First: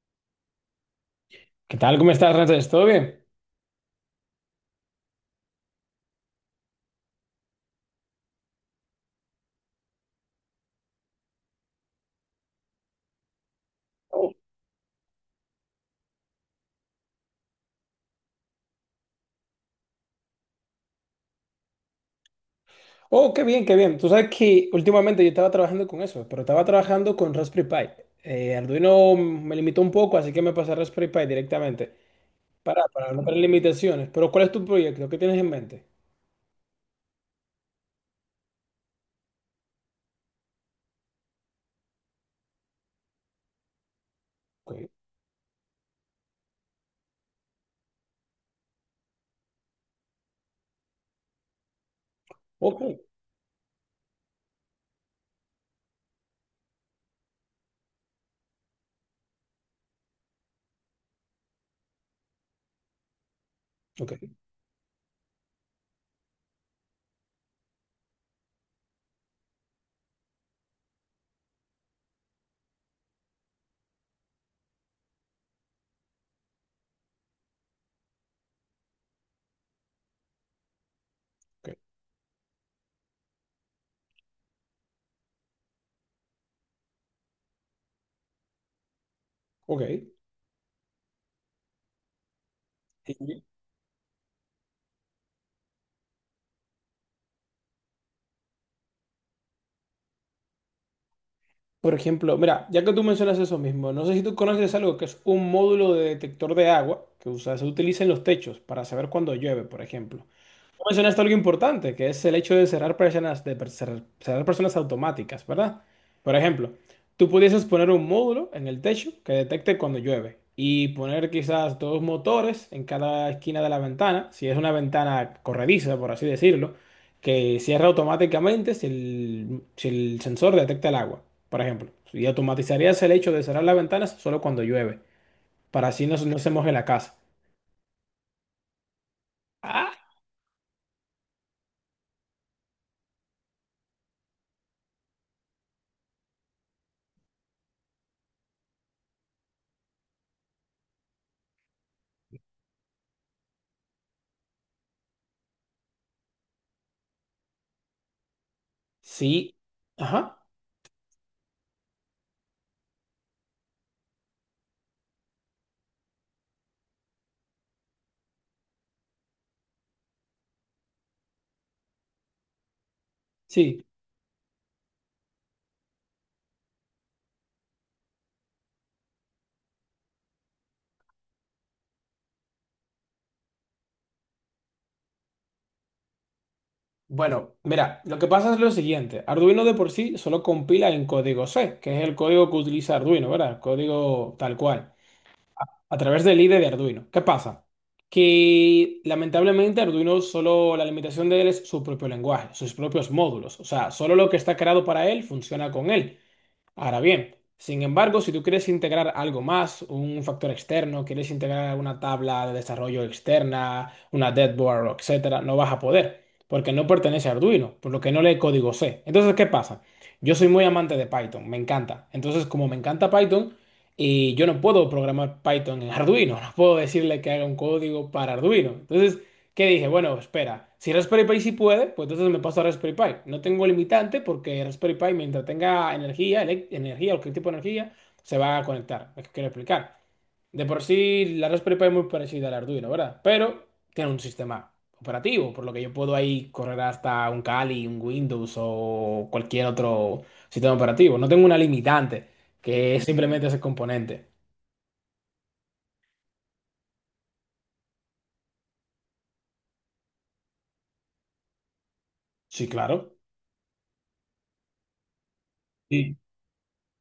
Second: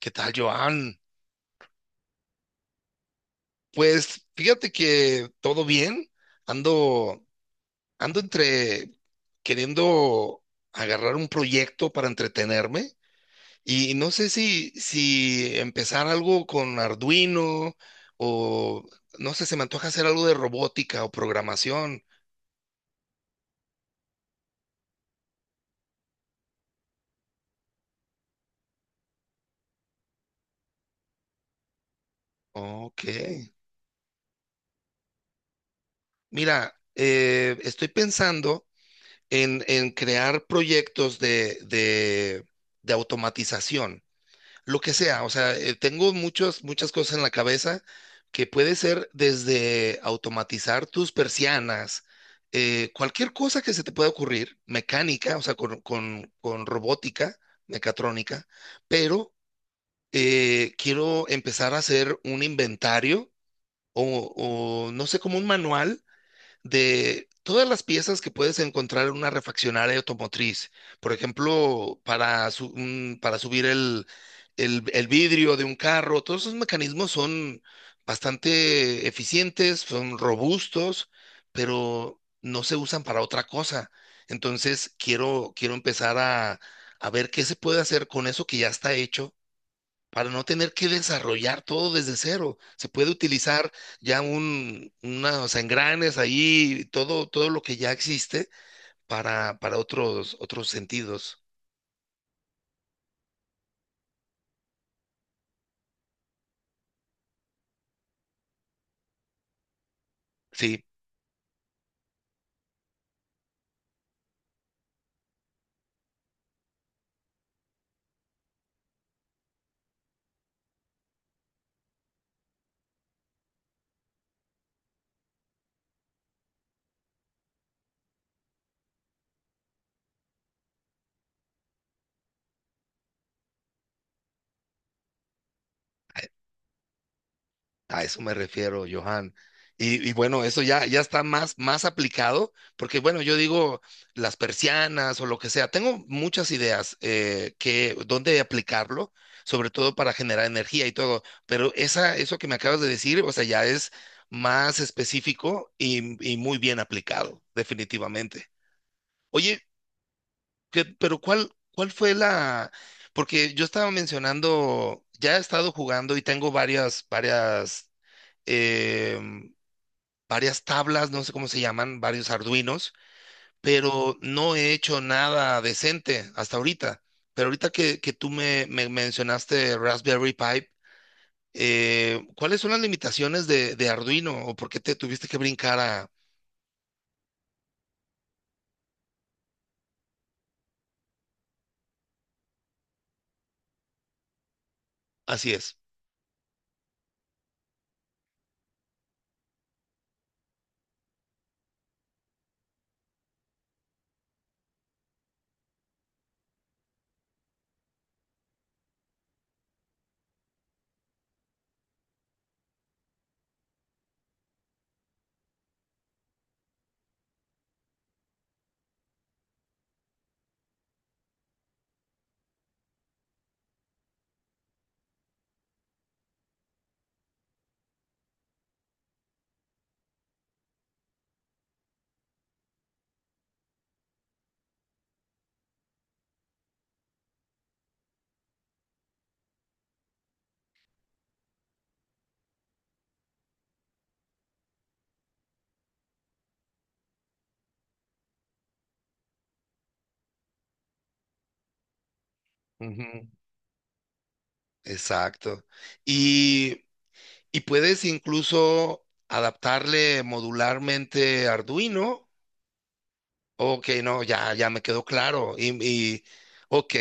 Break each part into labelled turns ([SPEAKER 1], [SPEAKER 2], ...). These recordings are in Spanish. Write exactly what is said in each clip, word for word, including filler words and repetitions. [SPEAKER 1] ¿Qué tal, Joan?
[SPEAKER 2] ¿Qué tal? ¿Cómo estás, Ramses? ¿Todo bien?
[SPEAKER 1] Pues fíjate que todo bien. Ando, ando entre queriendo agarrar un proyecto para entretenerme y no sé si, si empezar algo con Arduino o no sé, se me antoja hacer algo de robótica o programación.
[SPEAKER 2] Oh, qué bien, qué bien. Tú sabes que últimamente yo estaba trabajando con eso, pero estaba trabajando con Raspberry Pi. Eh, Arduino me limitó un poco, así que me pasé a Raspberry Pi directamente. Para,
[SPEAKER 1] Ok.
[SPEAKER 2] para no tener limitaciones. Pero ¿cuál es tu proyecto? ¿Qué tienes en mente?
[SPEAKER 1] Mira, eh, estoy pensando en, en crear proyectos de, de de automatización.
[SPEAKER 2] Ok,
[SPEAKER 1] Lo que sea, o sea, eh, tengo muchas, muchas cosas en la cabeza que puede ser desde automatizar tus persianas,
[SPEAKER 2] ok,
[SPEAKER 1] eh, cualquier cosa que se te pueda ocurrir, mecánica, o sea, con, con- con robótica, mecatrónica, pero eh, quiero empezar a hacer un inventario
[SPEAKER 2] ok,
[SPEAKER 1] o, o no sé, como un manual de todas las piezas que puedes encontrar en una refaccionaria automotriz. Por ejemplo, para, su- un- para subir el, el- el vidrio de un carro, todos esos mecanismos son bastante eficientes, son robustos,
[SPEAKER 2] ok,
[SPEAKER 1] pero no se usan para otra cosa. Entonces, quiero, quiero empezar a, a ver qué se puede hacer con eso que ya está hecho
[SPEAKER 2] ok.
[SPEAKER 1] para no tener que desarrollar todo desde cero. Se puede
[SPEAKER 2] Y,
[SPEAKER 1] utilizar ya un, unos engranes ahí, todo, todo lo que ya existe para, para otros, otros sentidos.
[SPEAKER 2] por ejemplo, mira, ya que tú mencionas eso mismo, no sé si tú conoces algo que es un módulo de detector de agua que usa- se utiliza en los techos para saber cuándo llueve, por ejemplo.
[SPEAKER 1] Sí,
[SPEAKER 2] Mencionaste algo importante, que es el hecho de cerrar personas, de per- cerrar, cerrar personas automáticas, ¿verdad? Por ejemplo, tú pudieses poner un módulo en el techo que detecte cuando llueve y poner quizás dos motores en cada esquina de la ventana, si es una ventana corrediza, por así decirlo, que cierra automáticamente si el, si el sensor detecta el agua, por ejemplo. Y automatizarías el hecho de cerrar las ventanas solo cuando llueve, para así no, se- no se moje la casa.
[SPEAKER 1] a eso me refiero, Johan.
[SPEAKER 2] Ah,
[SPEAKER 1] Y, y bueno, eso ya, ya está más, más aplicado, porque bueno, yo digo las persianas o lo que sea. Tengo muchas ideas eh, que dónde aplicarlo, sobre todo para generar energía y todo. Pero esa, eso que me acabas de decir, o sea, ya es más específico y, y muy bien aplicado, definitivamente.
[SPEAKER 2] sí.
[SPEAKER 1] Oye,
[SPEAKER 2] Ajá.
[SPEAKER 1] que- pero ¿cuál, cuál fue la? Porque yo estaba mencionando, ya he estado jugando y tengo varias, varias. em, varias tablas, no sé cómo se llaman, varios Arduinos,
[SPEAKER 2] Sí.
[SPEAKER 1] pero no he hecho nada decente hasta ahorita. Pero ahorita que, que tú me, me mencionaste Raspberry Pi, eh, ¿cuáles son las limitaciones de, de Arduino o por qué te tuviste que brincar a...
[SPEAKER 2] Bueno, mira, lo que pasa es lo siguiente. Arduino de por sí solo compila en código C, que es el código que utiliza Arduino, ¿verdad? El código tal cual,
[SPEAKER 1] Así es.
[SPEAKER 2] a través del I D E de Arduino. ¿Qué pasa? Que lamentablemente Arduino solo, la limitación de él es su propio lenguaje, sus propios módulos. O sea, solo lo que está creado para él funciona con él. Ahora bien, sin embargo, si tú quieres integrar algo más, un factor externo, quieres integrar una tabla de desarrollo externa, una deadboard, etcétera, no vas a poder, porque no pertenece a Arduino, por lo que no lee código C. Entonces, ¿qué pasa? Yo soy muy amante de Python, me encanta. Entonces, como me encanta Python, y yo no puedo programar Python en Arduino, no puedo decirle que haga un código para Arduino. Entonces, que dije, bueno, espera, si Raspberry Pi sí puede, pues entonces me paso a Raspberry Pi. No tengo limitante porque Raspberry Pi, mientras tenga energía, elec- energía o cualquier tipo de energía, se va a conectar. Es que quiero explicar. De por sí, la Raspberry Pi es muy parecida al Arduino, ¿verdad? Pero tiene un sistema operativo, por lo que yo puedo ahí correr hasta un Kali, un Windows o cualquier otro sistema operativo. No tengo una limitante, que es
[SPEAKER 1] Ujú,
[SPEAKER 2] simplemente ese componente.
[SPEAKER 1] exacto. Y, y puedes incluso adaptarle modularmente Arduino.
[SPEAKER 2] Sí, claro.
[SPEAKER 1] Ok, no, ya, ya me quedó claro. Y,
[SPEAKER 2] Sí.
[SPEAKER 1] y, ok,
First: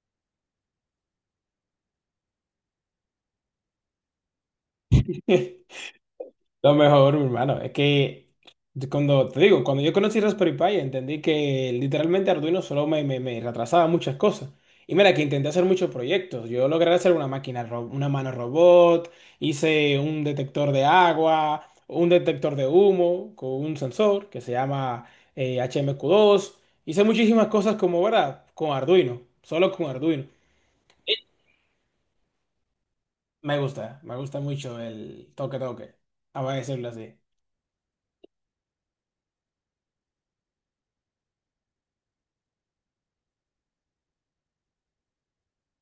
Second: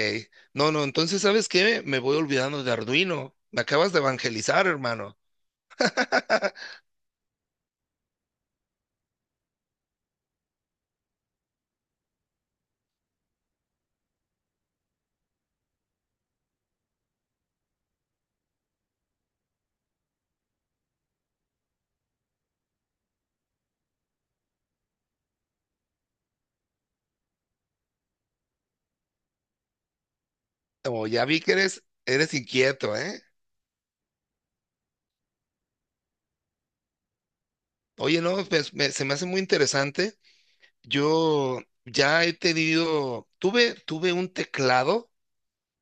[SPEAKER 1] no, no, entonces, ¿sabes qué? Me voy olvidando de Arduino. Me acabas de evangelizar, hermano.
[SPEAKER 2] Lo mejor, mi hermano, es que yo cuando te digo, cuando yo conocí Raspberry Pi, entendí que literalmente Arduino solo me, me, me retrasaba muchas cosas. Y mira que intenté hacer muchos proyectos. Yo logré hacer una máquina, ro- una mano robot, hice un detector de agua, un detector de humo con un sensor que se llama eh, H M Q dos. Hice muchísimas cosas como, ¿verdad? Con Arduino, solo con Arduino.
[SPEAKER 1] Como ya vi que eres, eres inquieto, ¿eh?
[SPEAKER 2] Me gusta, me gusta mucho el toque toque, a decirlo así.
[SPEAKER 1] Oye, no, pues, me- se me hace muy interesante. Yo ya he tenido, tuve, tuve un teclado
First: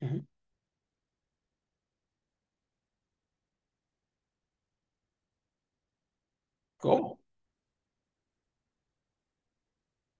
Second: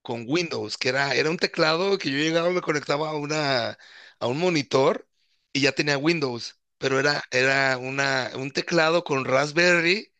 [SPEAKER 2] Ujú.
[SPEAKER 1] con Windows, que era, era un teclado que yo llegaba, me conectaba a una, a un monitor y ya tenía Windows, pero
[SPEAKER 2] ¿Cómo?
[SPEAKER 1] era, era una, un teclado con Raspberry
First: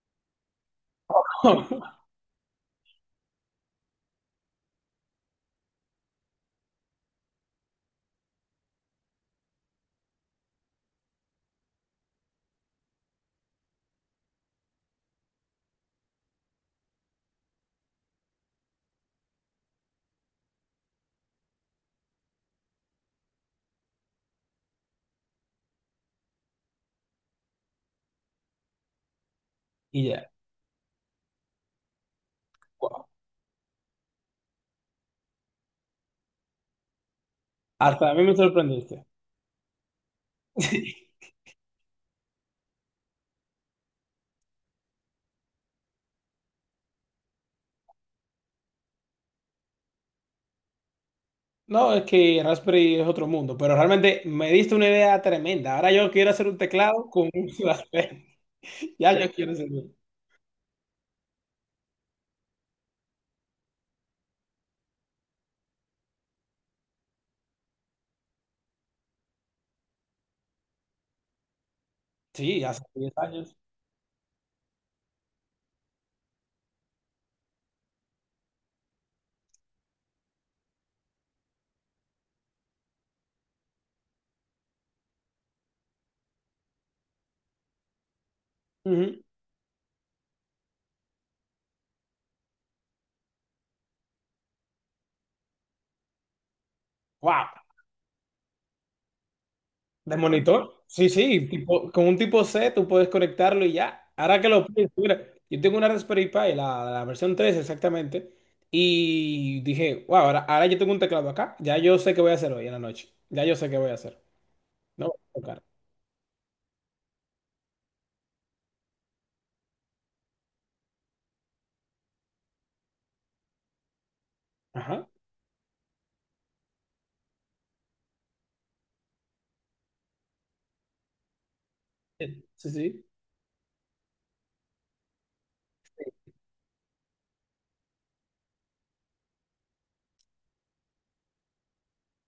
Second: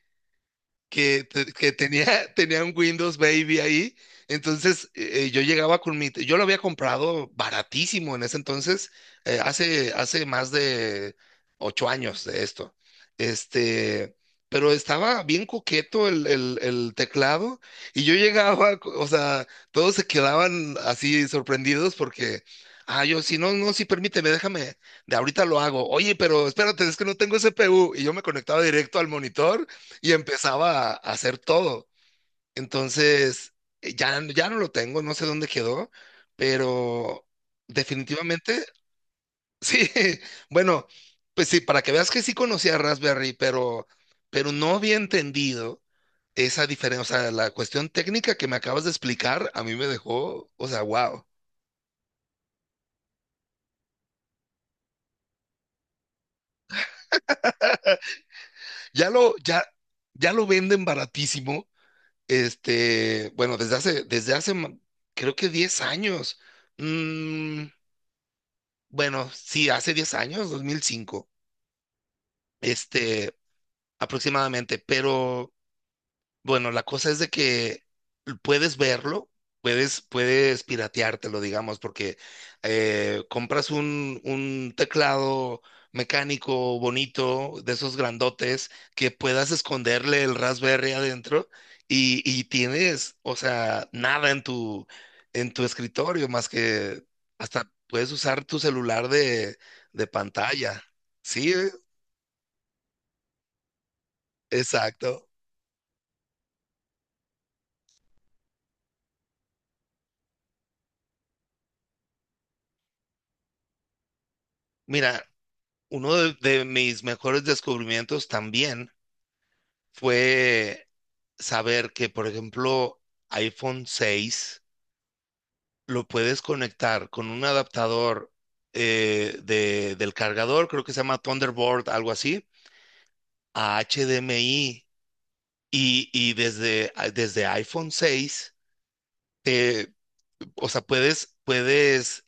[SPEAKER 1] que, te- que tenía, tenía un Windows Baby ahí. Entonces eh, eh, yo llegaba con mi, yo lo había comprado baratísimo en ese entonces, eh, hace, hace más de ocho años de esto. Este, pero estaba bien coqueto el, el, el teclado y yo llegaba, o sea, todos se quedaban así sorprendidos porque, ah, yo, si no, no, sí, permíteme, déjame, de ahorita lo hago. Oye, pero espérate, es que no tengo C P U y yo me conectaba directo al monitor
[SPEAKER 2] Y
[SPEAKER 1] y
[SPEAKER 2] ya.
[SPEAKER 1] empezaba a a hacer todo.
[SPEAKER 2] Wow.
[SPEAKER 1] Entonces, eh, ya, ya no lo tengo, no sé dónde quedó, pero
[SPEAKER 2] Hasta a mí me
[SPEAKER 1] definitivamente,
[SPEAKER 2] sorprendiste.
[SPEAKER 1] sí, bueno, pues sí, para que veas que sí conocía Raspberry, pero, pero no había entendido esa diferencia, o sea, la cuestión técnica que me acabas de explicar, a mí me dejó, o sea, wow.
[SPEAKER 2] No, es que Raspberry es otro mundo, pero realmente me diste una idea tremenda. Ahora yo quiero hacer un teclado con un Raspberry.
[SPEAKER 1] Ya
[SPEAKER 2] Ya yo
[SPEAKER 1] lo,
[SPEAKER 2] quiero
[SPEAKER 1] ya,
[SPEAKER 2] hacer uno.
[SPEAKER 1] ya lo venden baratísimo, este, bueno, desde hace, desde hace, ma- creo que diez años. Mm, bueno, sí, hace diez años, dos mil cinco,
[SPEAKER 2] Sí, hace diez
[SPEAKER 1] este,
[SPEAKER 2] años.
[SPEAKER 1] aproximadamente, pero bueno, la cosa es de que puedes verlo, puedes, puedes pirateártelo, digamos, porque eh, compras un, un teclado mecánico bonito, de esos grandotes, que
[SPEAKER 2] Ujú.
[SPEAKER 1] puedas esconderle el Raspberry adentro y, y tienes, o sea, nada en tu, en tu escritorio, más que
[SPEAKER 2] Wow.
[SPEAKER 1] hasta puedes usar tu celular de, de
[SPEAKER 2] ¿De monitor?
[SPEAKER 1] pantalla.
[SPEAKER 2] Sí, sí,
[SPEAKER 1] Sí, eh,
[SPEAKER 2] tipo, con un tipo C tú puedes conectarlo y ya. Ahora que lo pienso, mira,
[SPEAKER 1] exacto.
[SPEAKER 2] yo tengo una Raspberry Pi, la, la versión tres exactamente, y dije, wow, ahora, ahora yo tengo un teclado acá, ya yo sé qué voy a hacer hoy en la noche. Ya yo sé qué voy a hacer. No voy
[SPEAKER 1] Mira,
[SPEAKER 2] a tocar.
[SPEAKER 1] uno de, de mis mejores descubrimientos también fue saber que, por ejemplo, iPhone seis
[SPEAKER 2] Ajá.
[SPEAKER 1] lo puedes conectar con un adaptador eh, de- del cargador, creo que se llama Thunderbolt, algo
[SPEAKER 2] Sí,
[SPEAKER 1] así,
[SPEAKER 2] sí, sí.
[SPEAKER 1] a H D M I y, y desde, desde iPhone seis, eh, o sea, puedes, puedes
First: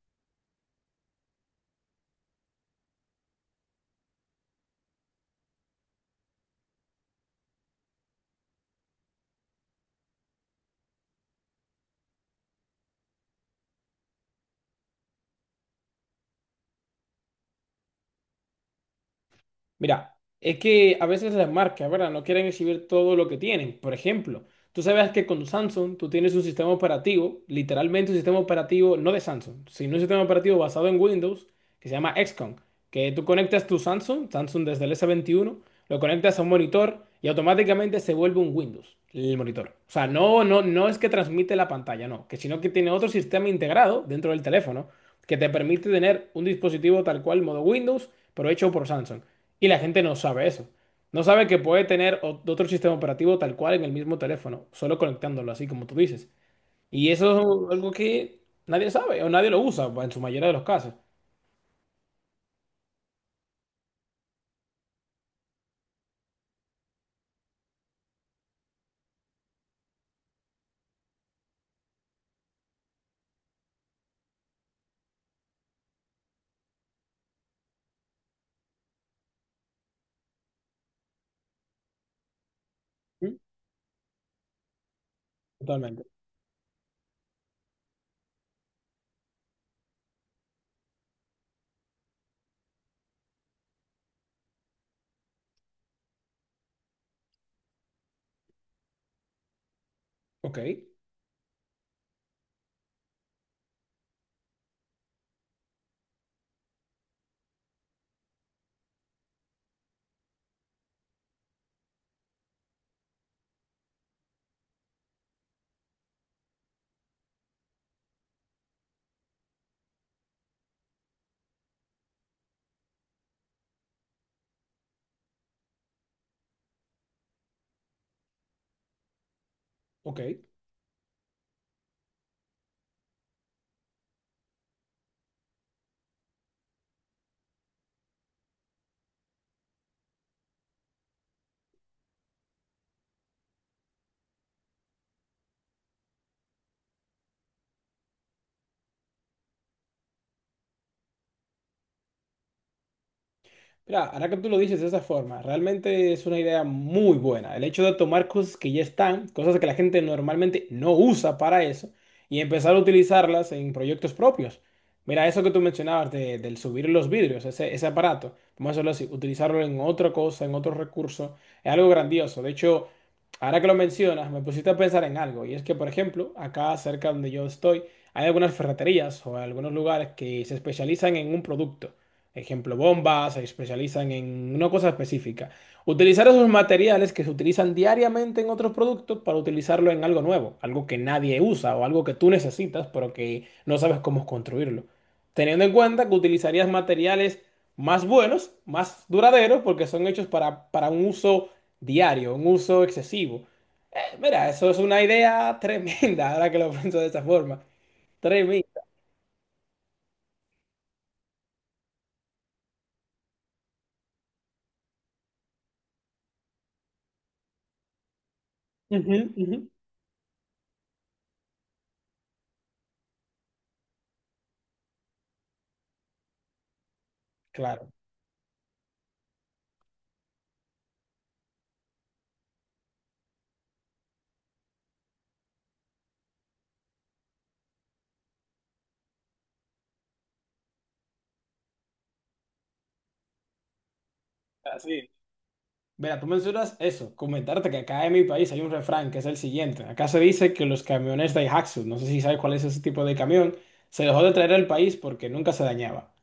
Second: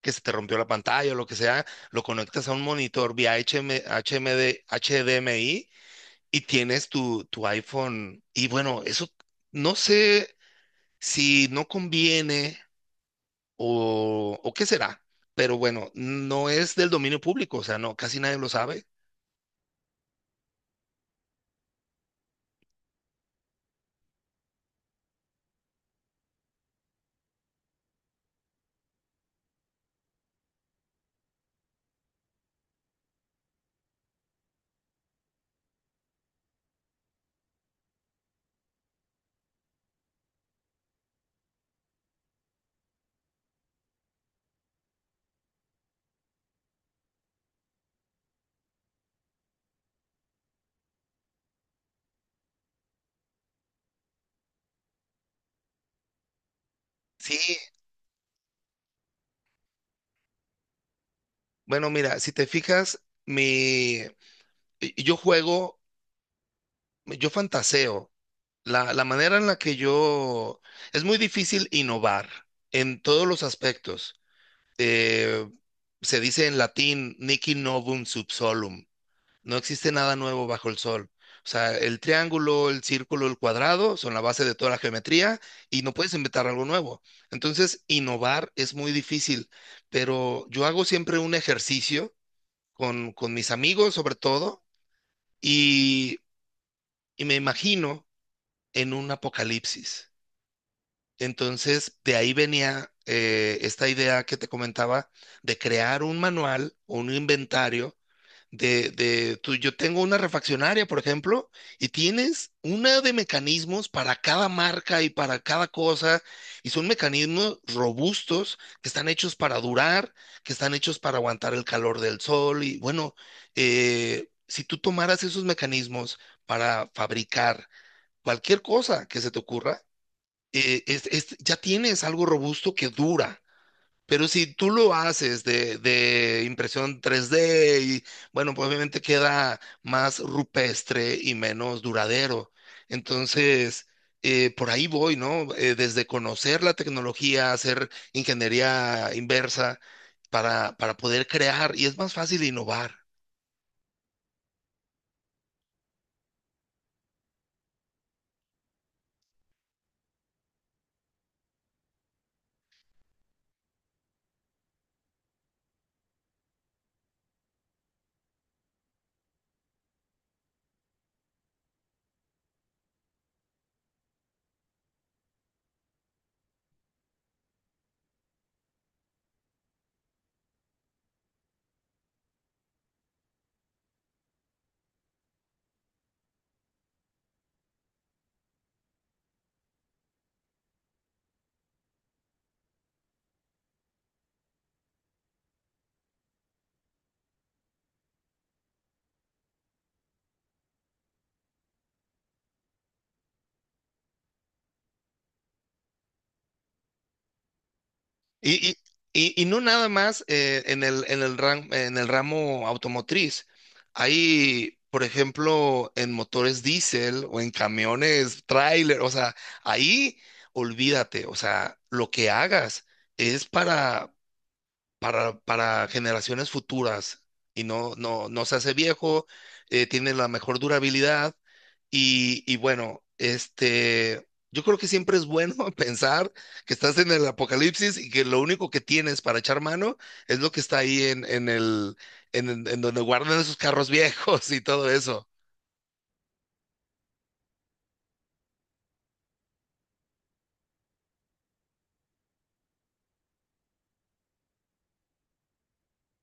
[SPEAKER 1] que se te rompió la pantalla o lo que sea, lo conectas a un monitor vía H M H M D H D M I y tienes tu, tu iPhone. Y bueno, eso no sé si no conviene o, o qué será, pero bueno, no es del dominio público, o sea, no, casi nadie lo sabe.
[SPEAKER 2] Mira, es que a veces las marcas, ¿verdad? No quieren exhibir todo lo que tienen. Por ejemplo, tú sabes que con Samsung tú tienes un sistema operativo, literalmente un sistema operativo, no de Samsung, sino un sistema operativo basado en Windows que se llama equis com, que tú conectas tu Samsung, Samsung desde el s veintiuno lo conectas a un monitor y automáticamente se vuelve un Windows, el monitor. O sea, no, no, no es que transmite la pantalla, no, que sino que tiene otro sistema integrado dentro del teléfono que te permite tener un dispositivo tal cual modo Windows por hecho por Samsung. Y la gente no sabe eso. No sabe que puede tener o- otro sistema operativo tal cual en el mismo teléfono, solo conectándolo, así como tú dices. Y eso
[SPEAKER 1] Sí,
[SPEAKER 2] es algo que nadie sabe o nadie lo usa, en su mayoría de los casos.
[SPEAKER 1] bueno, mira, si te fijas, mi, yo juego, yo fantaseo. La, la manera en la que yo... Es muy difícil innovar en todos los aspectos. Eh, Se dice en latín, niki novum sub solum. No existe nada nuevo bajo el sol. O sea, el triángulo, el círculo,
[SPEAKER 2] ¿Mm?
[SPEAKER 1] el cuadrado son la base de toda la geometría y no
[SPEAKER 2] Totalmente.
[SPEAKER 1] puedes inventar algo nuevo. Entonces, innovar es muy difícil, pero yo hago siempre un ejercicio con, con mis amigos sobre todo y, y me imagino en un apocalipsis.
[SPEAKER 2] Ok,
[SPEAKER 1] Entonces, de ahí venía eh, esta idea que te comentaba de crear un manual o un inventario de, de tú, yo tengo una refaccionaria, por ejemplo, y tienes una de mecanismos para cada marca y para cada cosa, y son mecanismos robustos que están hechos para durar, que están hechos para aguantar el calor del sol, y bueno, eh, si tú tomaras esos mecanismos para fabricar cualquier cosa que se te ocurra,
[SPEAKER 2] ok.
[SPEAKER 1] eh, es- es- ya tienes algo robusto que dura. Pero si tú lo haces de, de impresión tres D y bueno, pues obviamente queda más rupestre y menos duradero. Entonces, eh, por ahí voy, ¿no? Eh, desde conocer la tecnología, hacer ingeniería inversa para, para poder crear y es más fácil innovar.
[SPEAKER 2] Mira, ahora que tú lo dices de esa forma, realmente es una idea muy buena. El hecho de tomar cosas que ya están, cosas que la gente normalmente no usa para eso, y empezar a utilizarlas en proyectos propios. Mira, eso que tú mencionabas de- del subir los vidrios, ese, ese aparato, vamos a hacerlo así, utilizarlo en otra cosa, en otro recurso, es algo grandioso. De hecho, ahora que lo mencionas, me pusiste a pensar en algo, y es que, por ejemplo, acá cerca donde yo estoy, hay algunas ferreterías o algunos lugares que se especializan en un producto. Ejemplo, bombas, se especializan en una cosa específica. Utilizar esos materiales que se utilizan diariamente en otros productos para utilizarlo en algo nuevo, algo que nadie usa o algo que tú necesitas, pero que no sabes cómo construirlo. Teniendo en cuenta que utilizarías materiales más buenos, más duraderos, porque son hechos para, para un uso diario, un uso excesivo. Eh, mira, eso es una idea tremenda, ahora que lo pienso de esa forma. Tremenda.
[SPEAKER 1] Y, y, y- y no nada más eh, en el, en el ram- en el ramo automotriz. Hay, por ejemplo, en motores diésel o en camiones, tráiler, o
[SPEAKER 2] Ujú,
[SPEAKER 1] sea,
[SPEAKER 2] ujú.
[SPEAKER 1] ahí olvídate, o sea, lo que hagas es para, para, para generaciones futuras y
[SPEAKER 2] Claro.
[SPEAKER 1] no, no, no se hace viejo, eh, tiene la mejor durabilidad y, y bueno, este, yo creo que siempre es bueno pensar que estás en el apocalipsis y que lo único que tienes para echar mano es lo que está ahí en, en el, en, en en donde guardan esos carros viejos y todo
[SPEAKER 2] Así.
[SPEAKER 1] eso.
[SPEAKER 2] Mira, tú mencionas eso, comentarte que acá en mi país hay un refrán que es el siguiente. Acá se dice que los camiones Daihatsu, no sé si sabes cuál es ese tipo de camión, se dejó de traer al país porque nunca se dañaba.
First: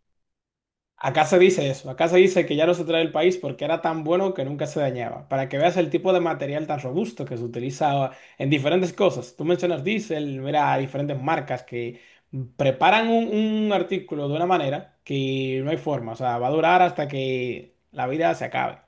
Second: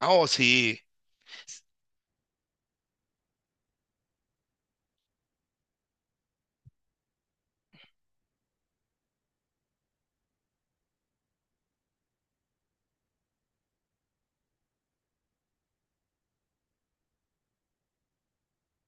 [SPEAKER 1] Ah, oh, sí.
[SPEAKER 2] Acá se dice eso, acá se dice que ya no se trae al país porque era tan bueno que nunca se dañaba. Para que veas el tipo de material tan robusto que se utilizaba en diferentes cosas. Tú mencionas diésel, mira, hay diferentes marcas que preparan un, un artículo de una manera que no hay forma, o sea, va a durar hasta que la vida se acabe.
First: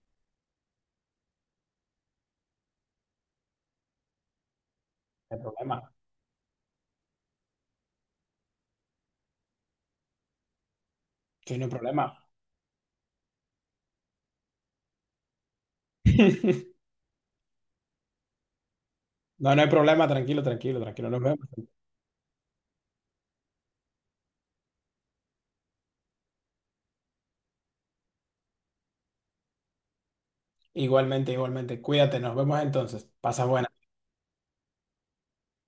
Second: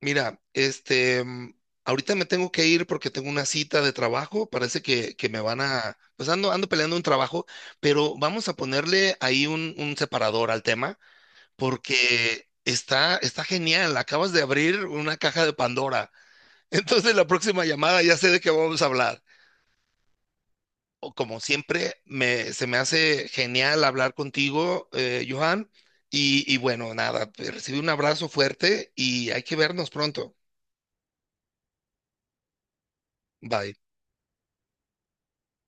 [SPEAKER 1] Mira, este, mm, ahorita me tengo que ir porque tengo una cita de trabajo. Parece que, que
[SPEAKER 2] El
[SPEAKER 1] me van
[SPEAKER 2] problema.
[SPEAKER 1] a, pues ando, ando peleando un trabajo, pero vamos a ponerle ahí un, un separador al tema
[SPEAKER 2] Sí, no hay problema.
[SPEAKER 1] porque está, está genial. Acabas de abrir una caja de Pandora. Entonces la próxima llamada ya sé de qué vamos a hablar.
[SPEAKER 2] No, no hay problema, tranquilo, tranquilo, tranquilo.
[SPEAKER 1] O
[SPEAKER 2] Nos
[SPEAKER 1] como
[SPEAKER 2] vemos.
[SPEAKER 1] siempre, me, se me hace genial hablar contigo, eh, Johan. Y, y bueno, nada, te recibí un abrazo fuerte y hay que vernos pronto.
[SPEAKER 2] Igualmente, igualmente. Cuídate, nos vemos entonces. Pasa buena.
[SPEAKER 1] Bye.